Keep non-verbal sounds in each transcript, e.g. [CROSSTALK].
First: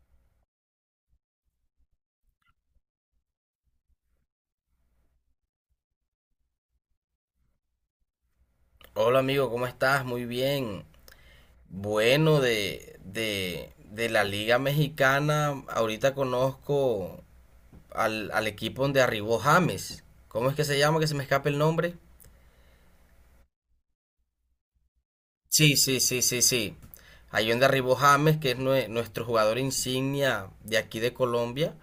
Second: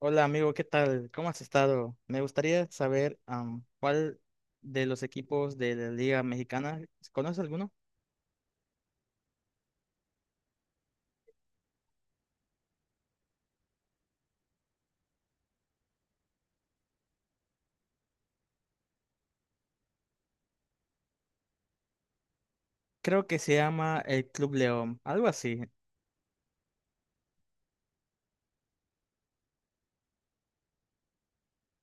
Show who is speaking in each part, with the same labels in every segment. Speaker 1: Hola amigo, ¿qué tal? ¿Cómo has estado? Me gustaría saber cuál de los equipos de la Liga Mexicana, ¿conoces alguno?
Speaker 2: Hola amigo, ¿cómo estás? Muy bien. Bueno, de la Liga Mexicana, ahorita conozco al equipo donde arribó James. ¿Cómo es que se llama? Que se me escape el nombre.
Speaker 1: Creo que se llama el Club León, algo así.
Speaker 2: Sí, sí, sí, sí, sí. Ahí donde arribó James, que es nuestro jugador insignia de aquí de Colombia.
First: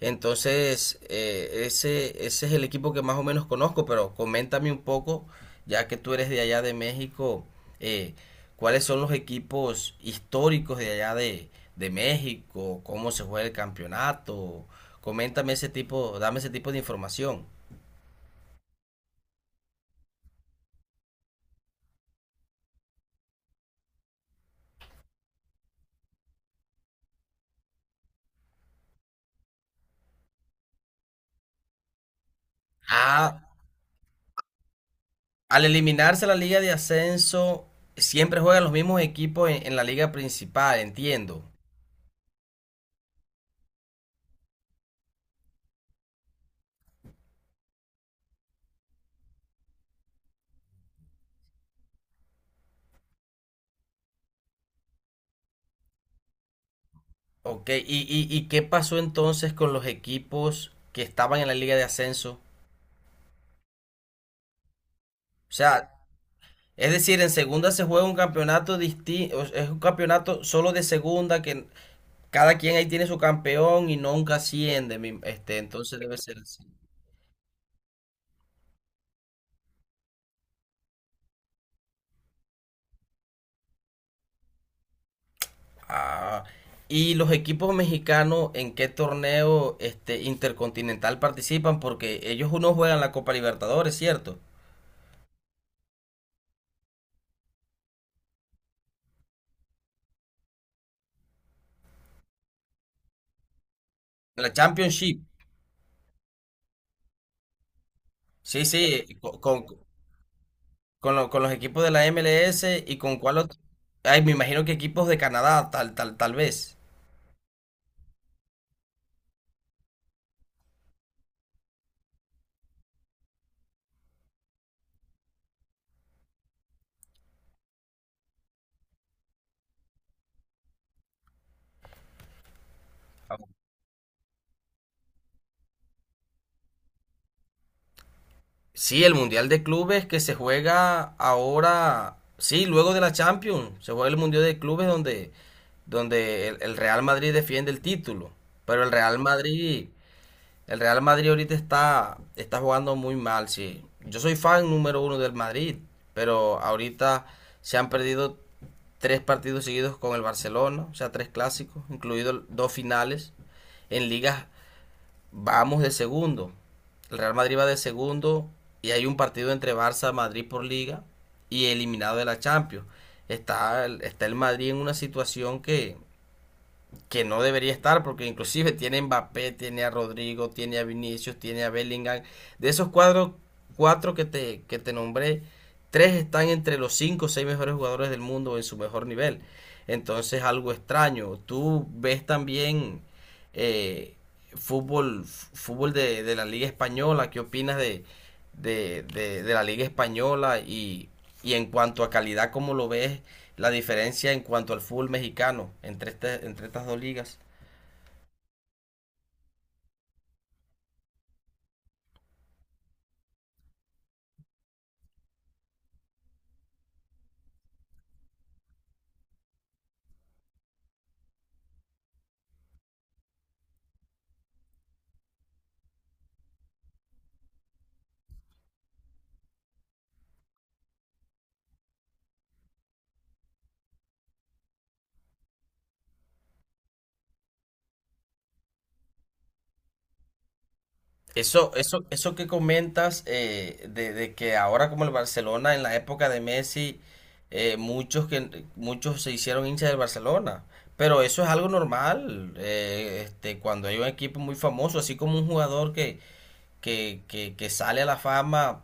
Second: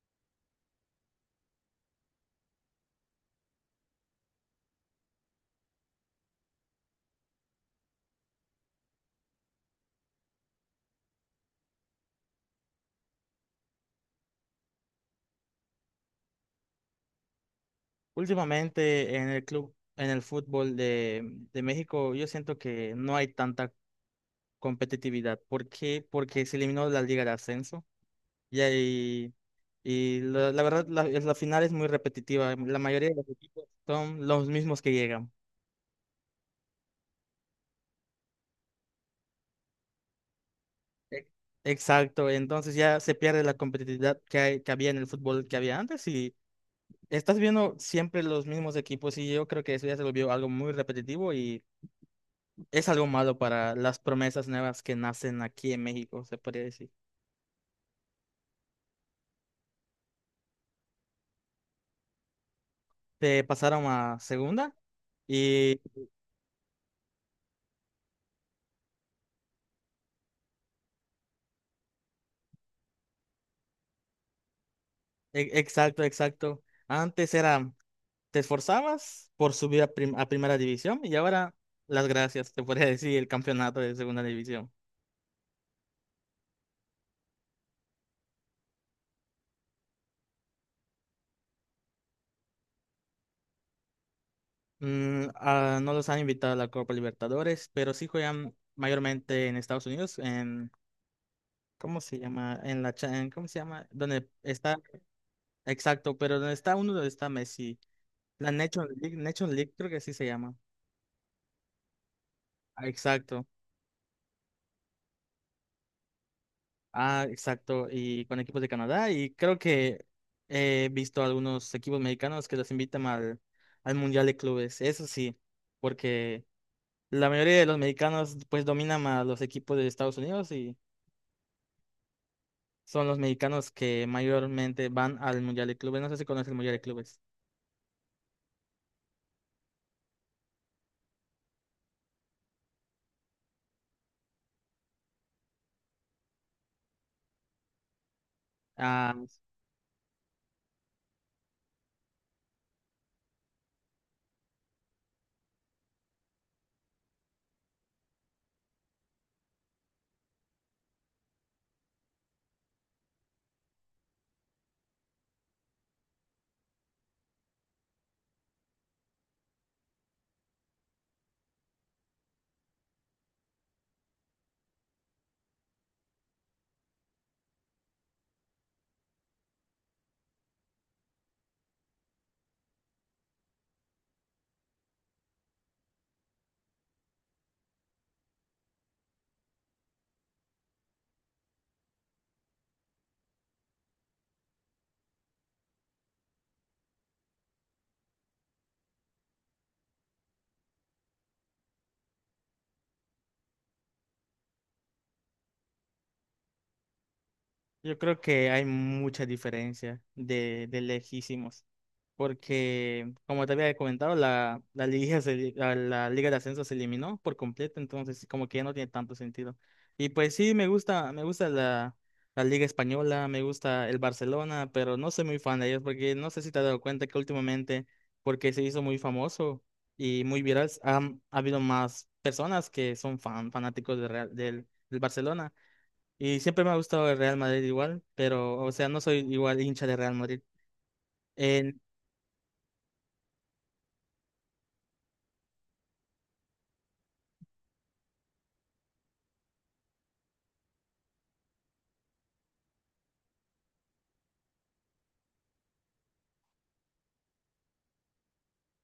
Speaker 2: Entonces, ese es el equipo que más o menos conozco, pero coméntame un poco, ya que tú eres de allá de México, eh, ¿cuáles son los equipos históricos de allá de México? ¿Cómo se juega el campeonato? Coméntame dame ese tipo de información.
Speaker 1: Últimamente en el club, en el fútbol de México, yo siento que no hay tanta competitividad. ¿Por qué? Porque se eliminó la Liga de Ascenso y, ahí- y la verdad la final es muy repetitiva. La mayoría de
Speaker 2: Ah,
Speaker 1: los equipos son los mismos que llegan.
Speaker 2: al eliminarse la liga de ascenso, siempre juegan los mismos equipos en la liga principal,
Speaker 1: E-
Speaker 2: entiendo.
Speaker 1: Exacto, entonces ya se pierde la competitividad que había en el fútbol que había antes y estás viendo siempre los mismos equipos, y yo creo que eso ya se volvió algo muy repetitivo y es algo malo para las promesas nuevas que nacen aquí en México, se podría decir.
Speaker 2: Ok, y qué pasó entonces con los equipos que estaban en la liga de ascenso?
Speaker 1: Te pasaron a segunda
Speaker 2: O
Speaker 1: y
Speaker 2: sea, es decir, en segunda se juega un campeonato distinto, es un campeonato solo de segunda que cada quien ahí tiene su campeón y nunca asciende,
Speaker 1: e-
Speaker 2: entonces
Speaker 1: exacto,
Speaker 2: debe ser
Speaker 1: exacto.
Speaker 2: así.
Speaker 1: Antes era, te esforzabas por subir a primera división, y ahora las gracias, te podría decir, el campeonato de segunda división.
Speaker 2: Ah, y los equipos mexicanos, ¿en qué torneo este intercontinental participan? Porque ellos uno juegan la Copa Libertadores, ¿cierto?
Speaker 1: No los han invitado a la Copa Libertadores, pero sí juegan mayormente en Estados Unidos, en, ¿cómo se llama? En la, cha- en- ¿Cómo se llama? Donde
Speaker 2: La
Speaker 1: está,
Speaker 2: Championship.
Speaker 1: exacto, pero donde está uno, donde está Messi. La
Speaker 2: Sí,
Speaker 1: Nations
Speaker 2: sí,
Speaker 1: League, Nations League creo que así se llama.
Speaker 2: con los equipos de la MLS
Speaker 1: Ah,
Speaker 2: y con cuál
Speaker 1: exacto.
Speaker 2: otro. Ay, me imagino que equipos de Canadá, tal vez.
Speaker 1: Ah, exacto. Y con equipos de Canadá, y creo que he visto algunos equipos mexicanos que los invitan al, al Mundial de Clubes, eso sí, porque la mayoría de los mexicanos pues dominan a los equipos de Estados Unidos, son los mexicanos que mayormente van al Mundial de Clubes. No sé si conoces el Mundial de Clubes.
Speaker 2: Sí, el Mundial de Clubes que se juega ahora, sí, luego de la Champions, se juega el Mundial de Clubes donde, donde el Real Madrid defiende el título. Pero
Speaker 1: Ah,
Speaker 2: El Real Madrid ahorita está, está jugando muy mal, sí. Yo soy fan número uno del Madrid, pero ahorita se han perdido tres partidos seguidos con el Barcelona, o sea, tres clásicos, incluidos dos finales en ligas. Vamos de segundo. El Real Madrid va de segundo y hay un partido entre Barça y Madrid por liga y eliminado de la Champions. Está, está el Madrid en una situación que no debería estar, porque inclusive tiene a Mbappé, tiene a Rodrigo, tiene a Vinicius, tiene a Bellingham. De esos cuatro que te nombré, tres están entre los cinco o seis mejores jugadores del mundo en su mejor nivel. Entonces, algo extraño. Tú ves también eh, fútbol de la Liga Española. ¿Qué opinas de la Liga Española? Y en cuanto a calidad, ¿cómo lo ves la diferencia en cuanto al fútbol mexicano entre, entre estas dos ligas?
Speaker 1: yo creo que hay mucha diferencia de lejísimos, porque como te había comentado, la, la liga de ascenso se eliminó por completo, entonces como que ya no tiene tanto sentido. Y pues sí, me gusta la liga española, me gusta el Barcelona, pero no soy muy fan de ellos porque no sé si te has dado cuenta que últimamente, porque se hizo muy famoso y muy viral, ha habido más personas que son fanáticos de del Barcelona. Y siempre me ha gustado el Real Madrid igual, pero, o sea, no soy igual hincha de Real Madrid. En-
Speaker 2: Eso que comentas de que ahora como el Barcelona en la época de Messi, muchos se hicieron hinchas del Barcelona. Pero eso es algo normal, cuando hay un equipo muy famoso, así como un jugador que sale a la fama.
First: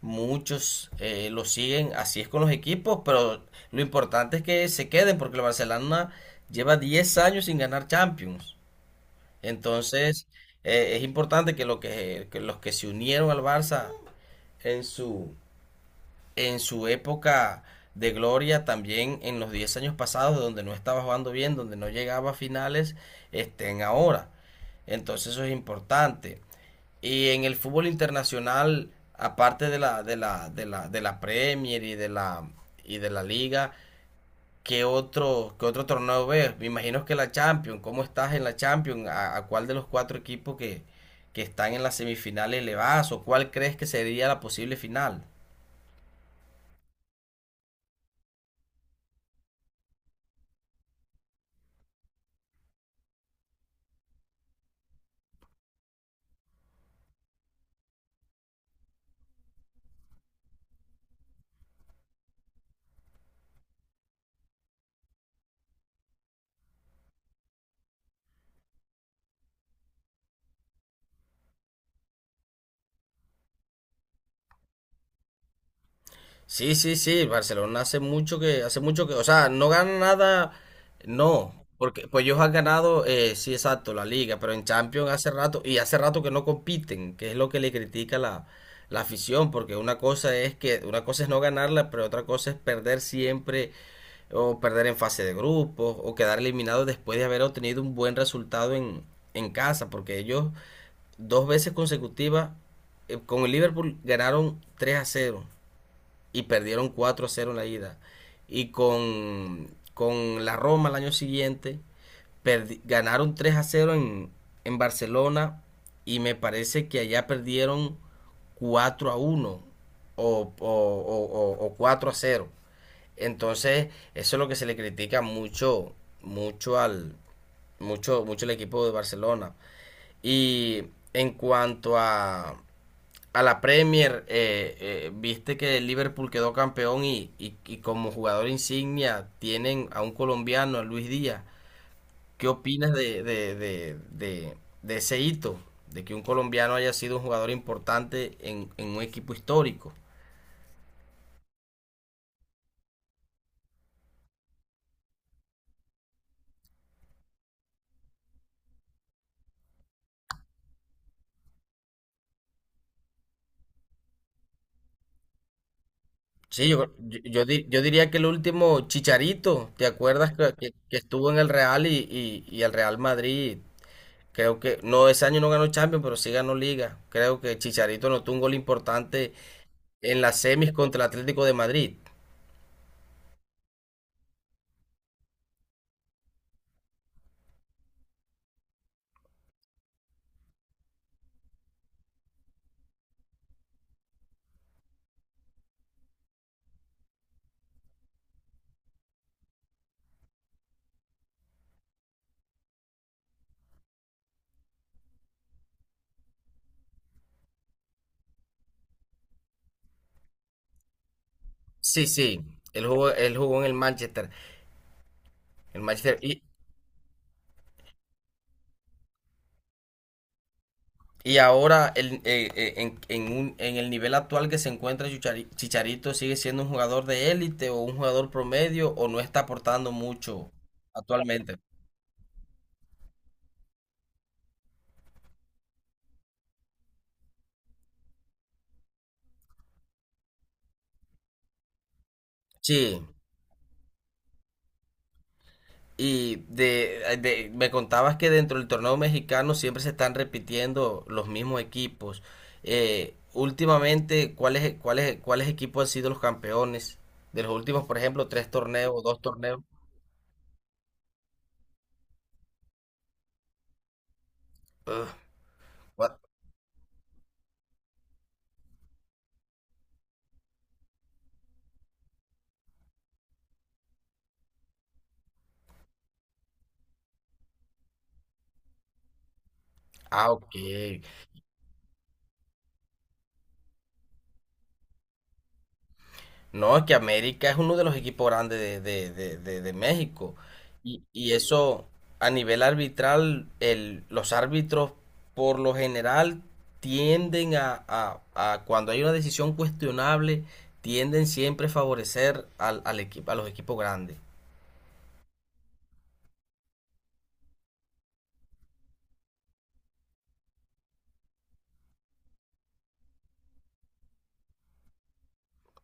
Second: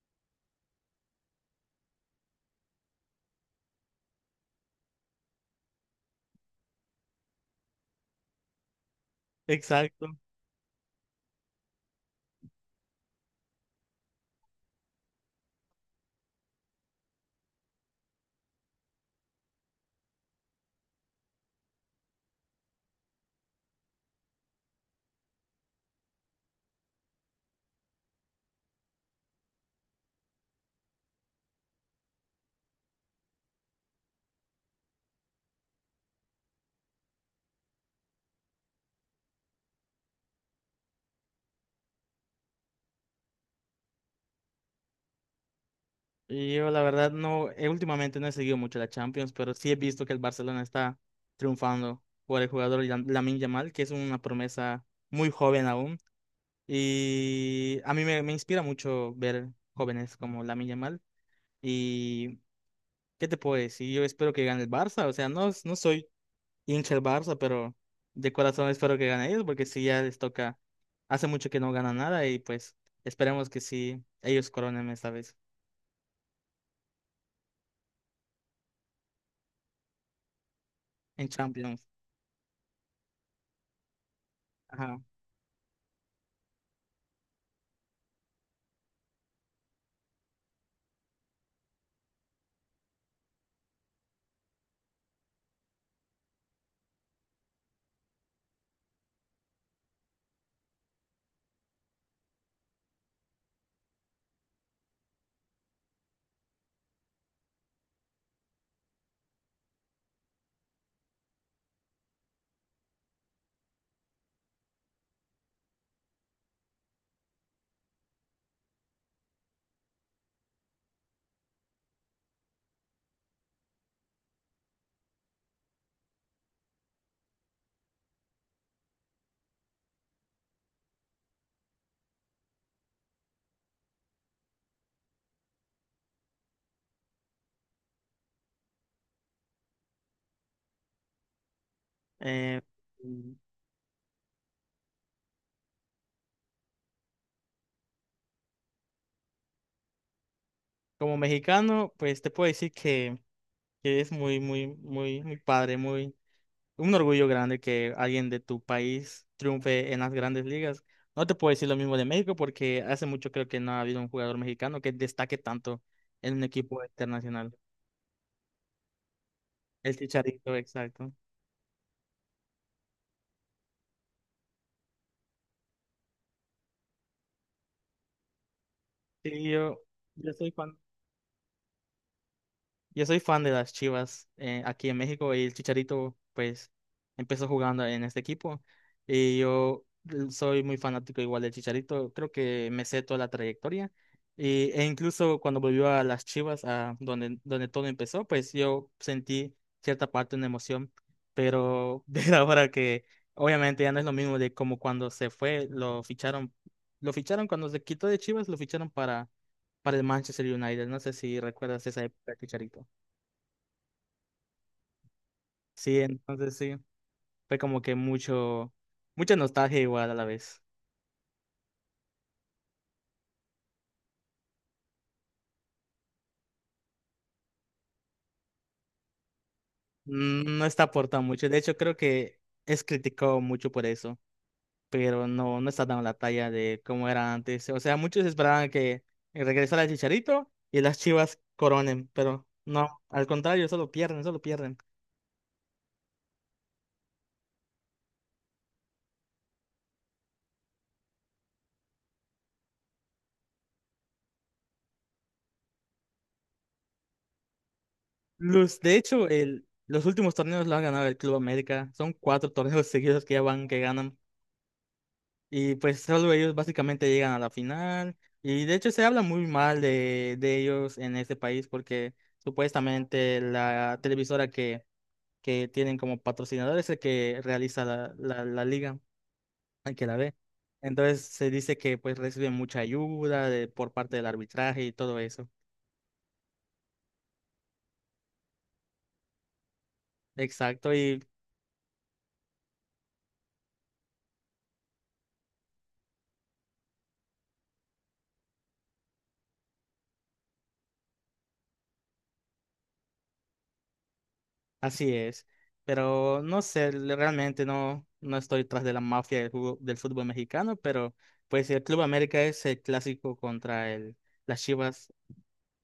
Speaker 2: Muchos lo siguen, así es con los equipos, pero lo importante es que se queden porque el Barcelona lleva 10 años sin ganar Champions.
Speaker 1: exacto.
Speaker 2: Entonces, es importante que, que los que se unieron al Barça en su, en su época de gloria, también en los 10 años pasados, donde no estaba jugando bien, donde no llegaba a finales, estén ahora. Entonces, eso es importante. Y en el fútbol internacional, aparte de la Premier y y de la Liga, qué otro torneo ves? Me imagino que la Champions. ¿Cómo estás en la Champions? A cuál de los cuatro equipos que están en las semifinales le vas? ¿O cuál crees que sería la posible final?
Speaker 1: Y yo, la verdad, no, últimamente no he seguido mucho la Champions, pero sí he visto que el Barcelona está triunfando por el jugador Lamine Yamal, que es una promesa muy joven aún. Y a mí me inspira mucho ver jóvenes como Lamine Yamal. Y, ¿qué te puedo decir? Yo espero que gane el Barça, o sea, no, no soy hincha el Barça, pero de corazón espero que gane ellos, porque sí ya les toca, hace mucho que no ganan nada y pues esperemos que sí ellos coronen esta vez
Speaker 2: Sí, Barcelona hace mucho hace mucho que, o sea, no gana nada,
Speaker 1: en
Speaker 2: no,
Speaker 1: Champions.
Speaker 2: porque pues ellos han ganado, sí, exacto, la liga, pero en
Speaker 1: Ajá.
Speaker 2: Champions hace rato, y hace rato que no compiten, que es lo que le critica la afición, porque una cosa es no ganarla, pero otra cosa es perder siempre, o perder en fase de grupos, o quedar eliminado después de haber obtenido un buen resultado en casa, porque ellos dos veces consecutivas, con el Liverpool ganaron 3 a cero y perdieron 4 a cero en la ida. Y con, con la Roma el año siguiente ganaron 3 a cero en Barcelona y me parece que allá perdieron 4 a uno o 4 a cero. Entonces, eso es lo que se le critica mucho, mucho al, mucho, mucho el equipo de Barcelona. Y en cuanto a la Premier, viste que el Liverpool quedó campeón y, y como jugador insignia tienen a un colombiano, a Luis Díaz. ¿Qué
Speaker 1: Eh,
Speaker 2: opinas
Speaker 1: mm,
Speaker 2: de ese hito? De que un colombiano haya sido un jugador importante en un equipo histórico.
Speaker 1: Como mexicano, pues te puedo decir que es muy, muy, muy, muy padre, muy, un orgullo grande que alguien de tu país triunfe en las grandes ligas. No te puedo decir lo mismo de México porque hace mucho creo que no ha habido un jugador mexicano que destaque tanto en un
Speaker 2: Sí,
Speaker 1: equipo
Speaker 2: yo
Speaker 1: internacional.
Speaker 2: yo diría que el último Chicharito, ¿te
Speaker 1: El
Speaker 2: acuerdas
Speaker 1: Chicharito,
Speaker 2: que
Speaker 1: exacto.
Speaker 2: estuvo en el Real y el Real Madrid? Creo que, no, ese año no ganó Champions, pero sí ganó Liga. Creo que Chicharito anotó un gol importante
Speaker 1: Sí,
Speaker 2: en
Speaker 1: yo
Speaker 2: las
Speaker 1: soy
Speaker 2: semis
Speaker 1: fan.
Speaker 2: contra el Atlético de Madrid.
Speaker 1: Yo soy fan de las Chivas, aquí en México, y el Chicharito pues empezó jugando en este equipo y yo soy muy fanático igual del Chicharito, creo que me sé toda la trayectoria y, e incluso cuando volvió a las Chivas, a donde, donde todo empezó, pues yo sentí cierta parte de una emoción, pero [LAUGHS] ver ahora que obviamente ya no es lo mismo de como cuando se fue, lo ficharon cuando se quitó de Chivas, lo ficharon para el Manchester United. No sé si recuerdas esa
Speaker 2: Sí,
Speaker 1: época,
Speaker 2: sí,
Speaker 1: Chicharito.
Speaker 2: él jugó en el
Speaker 1: Sí,
Speaker 2: Manchester
Speaker 1: entonces sí, fue como que mucha nostalgia igual a la vez.
Speaker 2: y ahora en el nivel actual que se encuentra Chicharito sigue siendo un jugador de élite o un jugador promedio o no está aportando mucho
Speaker 1: No está aportando mucho. De
Speaker 2: actualmente.
Speaker 1: hecho, creo que es criticado mucho por eso, pero no, no está dando la talla de cómo era antes. O sea, muchos esperaban que regresara el Chicharito y las Chivas coronen, pero
Speaker 2: Sí.
Speaker 1: no, al contrario, solo pierden, solo pierden.
Speaker 2: Y me contabas que dentro del torneo mexicano siempre se están repitiendo los mismos equipos. Últimamente, cuáles equipos han sido los campeones de los últimos, por ejemplo, tres
Speaker 1: De
Speaker 2: torneos, dos
Speaker 1: hecho,
Speaker 2: torneos?
Speaker 1: los últimos torneos lo ha ganado el Club América. Son cuatro [LAUGHS] torneos seguidos que ya van, que ganan.
Speaker 2: Ugh,
Speaker 1: Y pues
Speaker 2: what?
Speaker 1: solo ellos básicamente llegan a la final. Y de hecho se habla muy mal de ellos en este país porque supuestamente la televisora que tienen como patrocinador es el que realiza la liga, el que la
Speaker 2: Ah,
Speaker 1: ve.
Speaker 2: ok.
Speaker 1: Entonces se dice que pues reciben mucha ayuda por parte del arbitraje y todo eso.
Speaker 2: No, es que América es uno de los equipos grandes de México.
Speaker 1: Exacto. Y
Speaker 2: Y eso a nivel arbitral, los árbitros por lo general tienden a cuando hay una decisión cuestionable, tienden siempre a favorecer al equipo, a los equipos grandes.
Speaker 1: así es, pero no sé, realmente no, no estoy tras de la mafia del fútbol mexicano, pero pues el Club América es el clásico contra las Chivas,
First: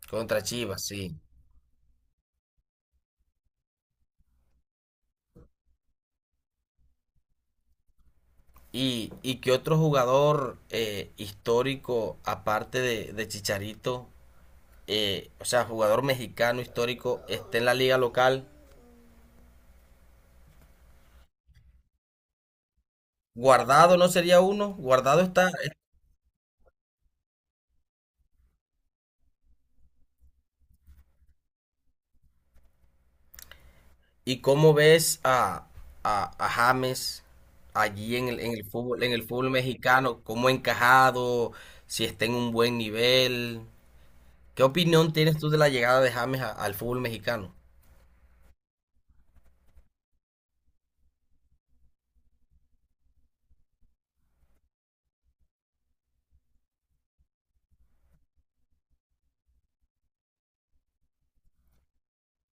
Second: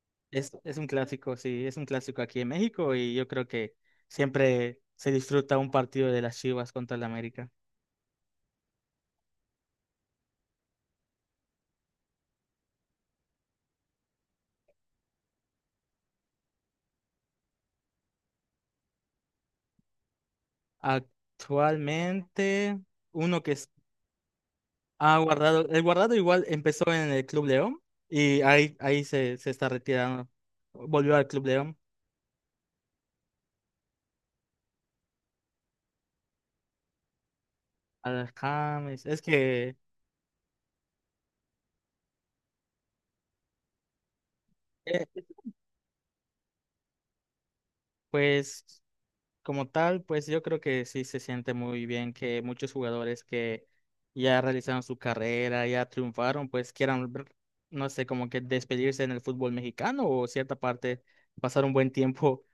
Speaker 2: Contra
Speaker 1: es
Speaker 2: Chivas,
Speaker 1: un
Speaker 2: sí.
Speaker 1: clásico, sí, es un clásico aquí en México, y yo creo que siempre se disfruta un partido de las Chivas contra el América.
Speaker 2: Y qué otro jugador histórico, aparte de Chicharito, o sea, jugador mexicano histórico, esté en la liga local?
Speaker 1: Actualmente, uno que
Speaker 2: Guardado no sería uno,
Speaker 1: ha
Speaker 2: Guardado está.
Speaker 1: guardado, el guardado igual empezó en el Club León y ahí se, se está retirando, volvió al Club León.
Speaker 2: ¿Y cómo ves a James allí
Speaker 1: Al James,
Speaker 2: en
Speaker 1: es
Speaker 2: el fútbol
Speaker 1: que,
Speaker 2: mexicano? ¿Cómo ha encajado? Si está en un buen nivel. ¿Qué
Speaker 1: Eh,
Speaker 2: opinión tienes tú de la llegada de James a- al fútbol mexicano?
Speaker 1: pues como tal, pues yo creo que sí se siente muy bien que muchos jugadores que ya realizaron su carrera, ya triunfaron, pues quieran, ver, no sé, como que despedirse en el fútbol mexicano o cierta parte, pasar un buen tiempo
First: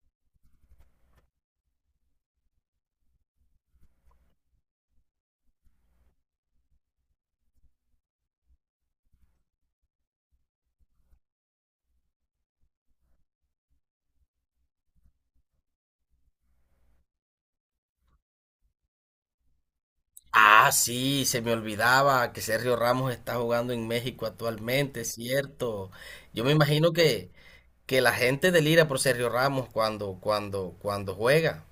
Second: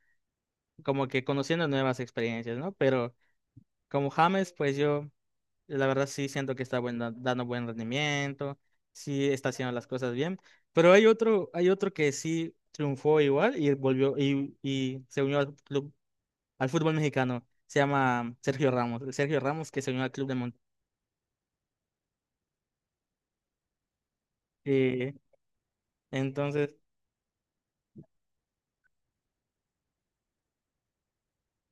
Speaker 1: [LAUGHS] como que conociendo nuevas experiencias, ¿no? Pero como James, pues yo la verdad sí siento que está dando buen rendimiento, sí está haciendo las cosas bien, pero hay otro que sí triunfó igual y volvió y se unió al club, al fútbol mexicano. Se llama Sergio Ramos. El Sergio Ramos que se unió al club de Monterrey.
Speaker 2: Ah, sí, se me olvidaba que Sergio Ramos está jugando en México actualmente, es
Speaker 1: Eh,
Speaker 2: cierto. Yo me
Speaker 1: entonces,
Speaker 2: imagino que la gente delira por Sergio Ramos cuando, cuando juega.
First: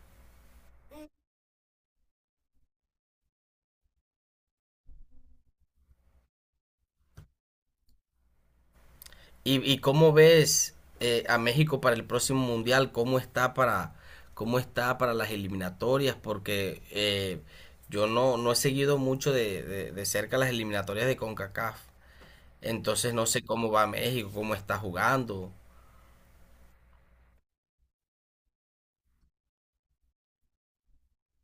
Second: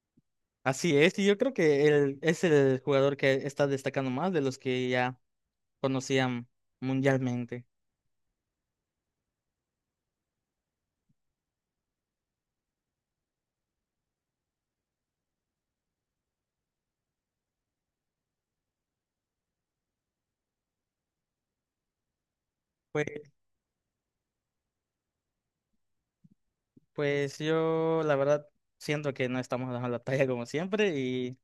Speaker 1: así es. Y yo creo que él es el jugador que está destacando más de los que ya conocían mundialmente.
Speaker 2: Y cómo ves a México para el próximo mundial? Cómo está para las eliminatorias? Porque yo no, no he seguido mucho de cerca las eliminatorias de CONCACAF. Entonces
Speaker 1: Pues,
Speaker 2: no sé cómo va México, cómo está jugando.
Speaker 1: pues yo, la verdad, siento que no estamos dando la talla como siempre. Y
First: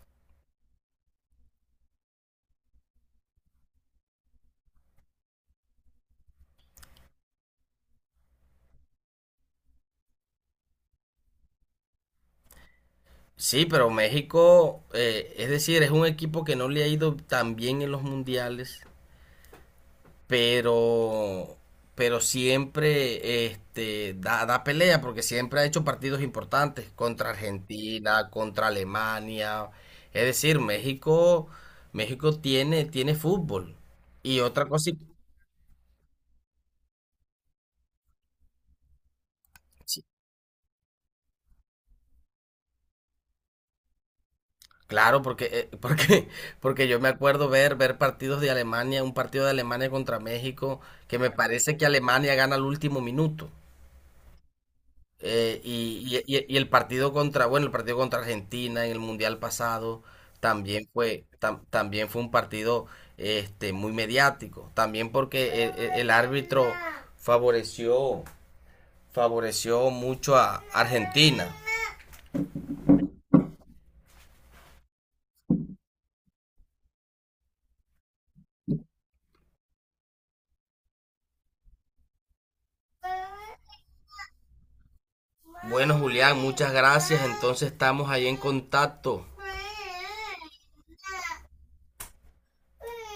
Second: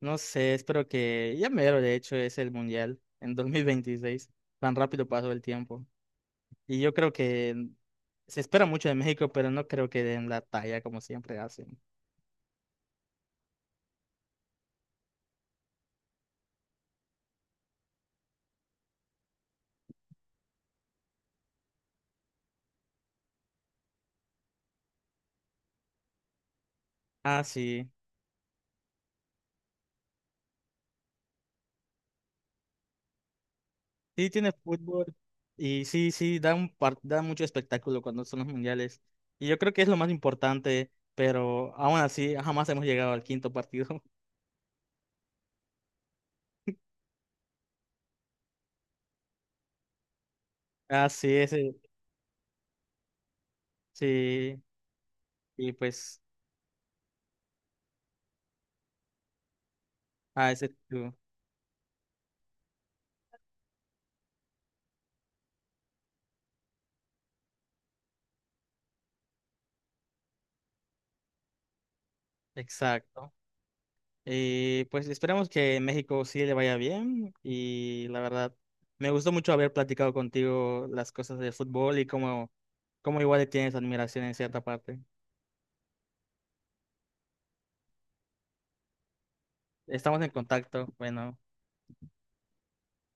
Speaker 1: no sé, espero que ya mero, de hecho, es el mundial en 2026. Tan rápido pasó el tiempo. Y yo creo que se espera mucho de México, pero no creo que den la talla como siempre hacen.
Speaker 2: Sí, pero México, es decir, es un equipo que no le ha ido tan bien en los mundiales, pero, pero siempre este, da, da pelea porque siempre ha hecho partidos importantes contra
Speaker 1: Ah, sí.
Speaker 2: Argentina, contra Alemania. Es decir, México, México tiene, tiene fútbol.
Speaker 1: Sí,
Speaker 2: Y
Speaker 1: tiene
Speaker 2: otra cosa,
Speaker 1: fútbol.
Speaker 2: y-
Speaker 1: Y sí, sí, da mucho espectáculo cuando son los mundiales. Y yo creo que es lo
Speaker 2: sí,
Speaker 1: más importante, pero aún así jamás hemos llegado al quinto partido. [LAUGHS]
Speaker 2: claro, porque, [LAUGHS] porque, porque yo me acuerdo ver, ver partidos de Alemania, un partido de Alemania contra México,
Speaker 1: Ah,
Speaker 2: que
Speaker 1: sí,
Speaker 2: me
Speaker 1: ese,
Speaker 2: parece que Alemania gana al último minuto.
Speaker 1: sí. Y pues,
Speaker 2: Y el partido contra, bueno, el partido contra Argentina en el Mundial pasado
Speaker 1: ah, ese
Speaker 2: también
Speaker 1: tú.
Speaker 2: fue, también fue un partido este, muy mediático. También porque el árbitro favoreció, favoreció mucho a Argentina.
Speaker 1: Exacto. Y pues esperemos que México sí le vaya bien. Y la verdad, me gustó mucho haber platicado contigo las cosas de fútbol y cómo, cómo igual le tienes admiración en cierta parte.
Speaker 2: Bueno, Julián, muchas gracias. Entonces estamos ahí en contacto.
Speaker 1: Estamos en contacto. Bueno.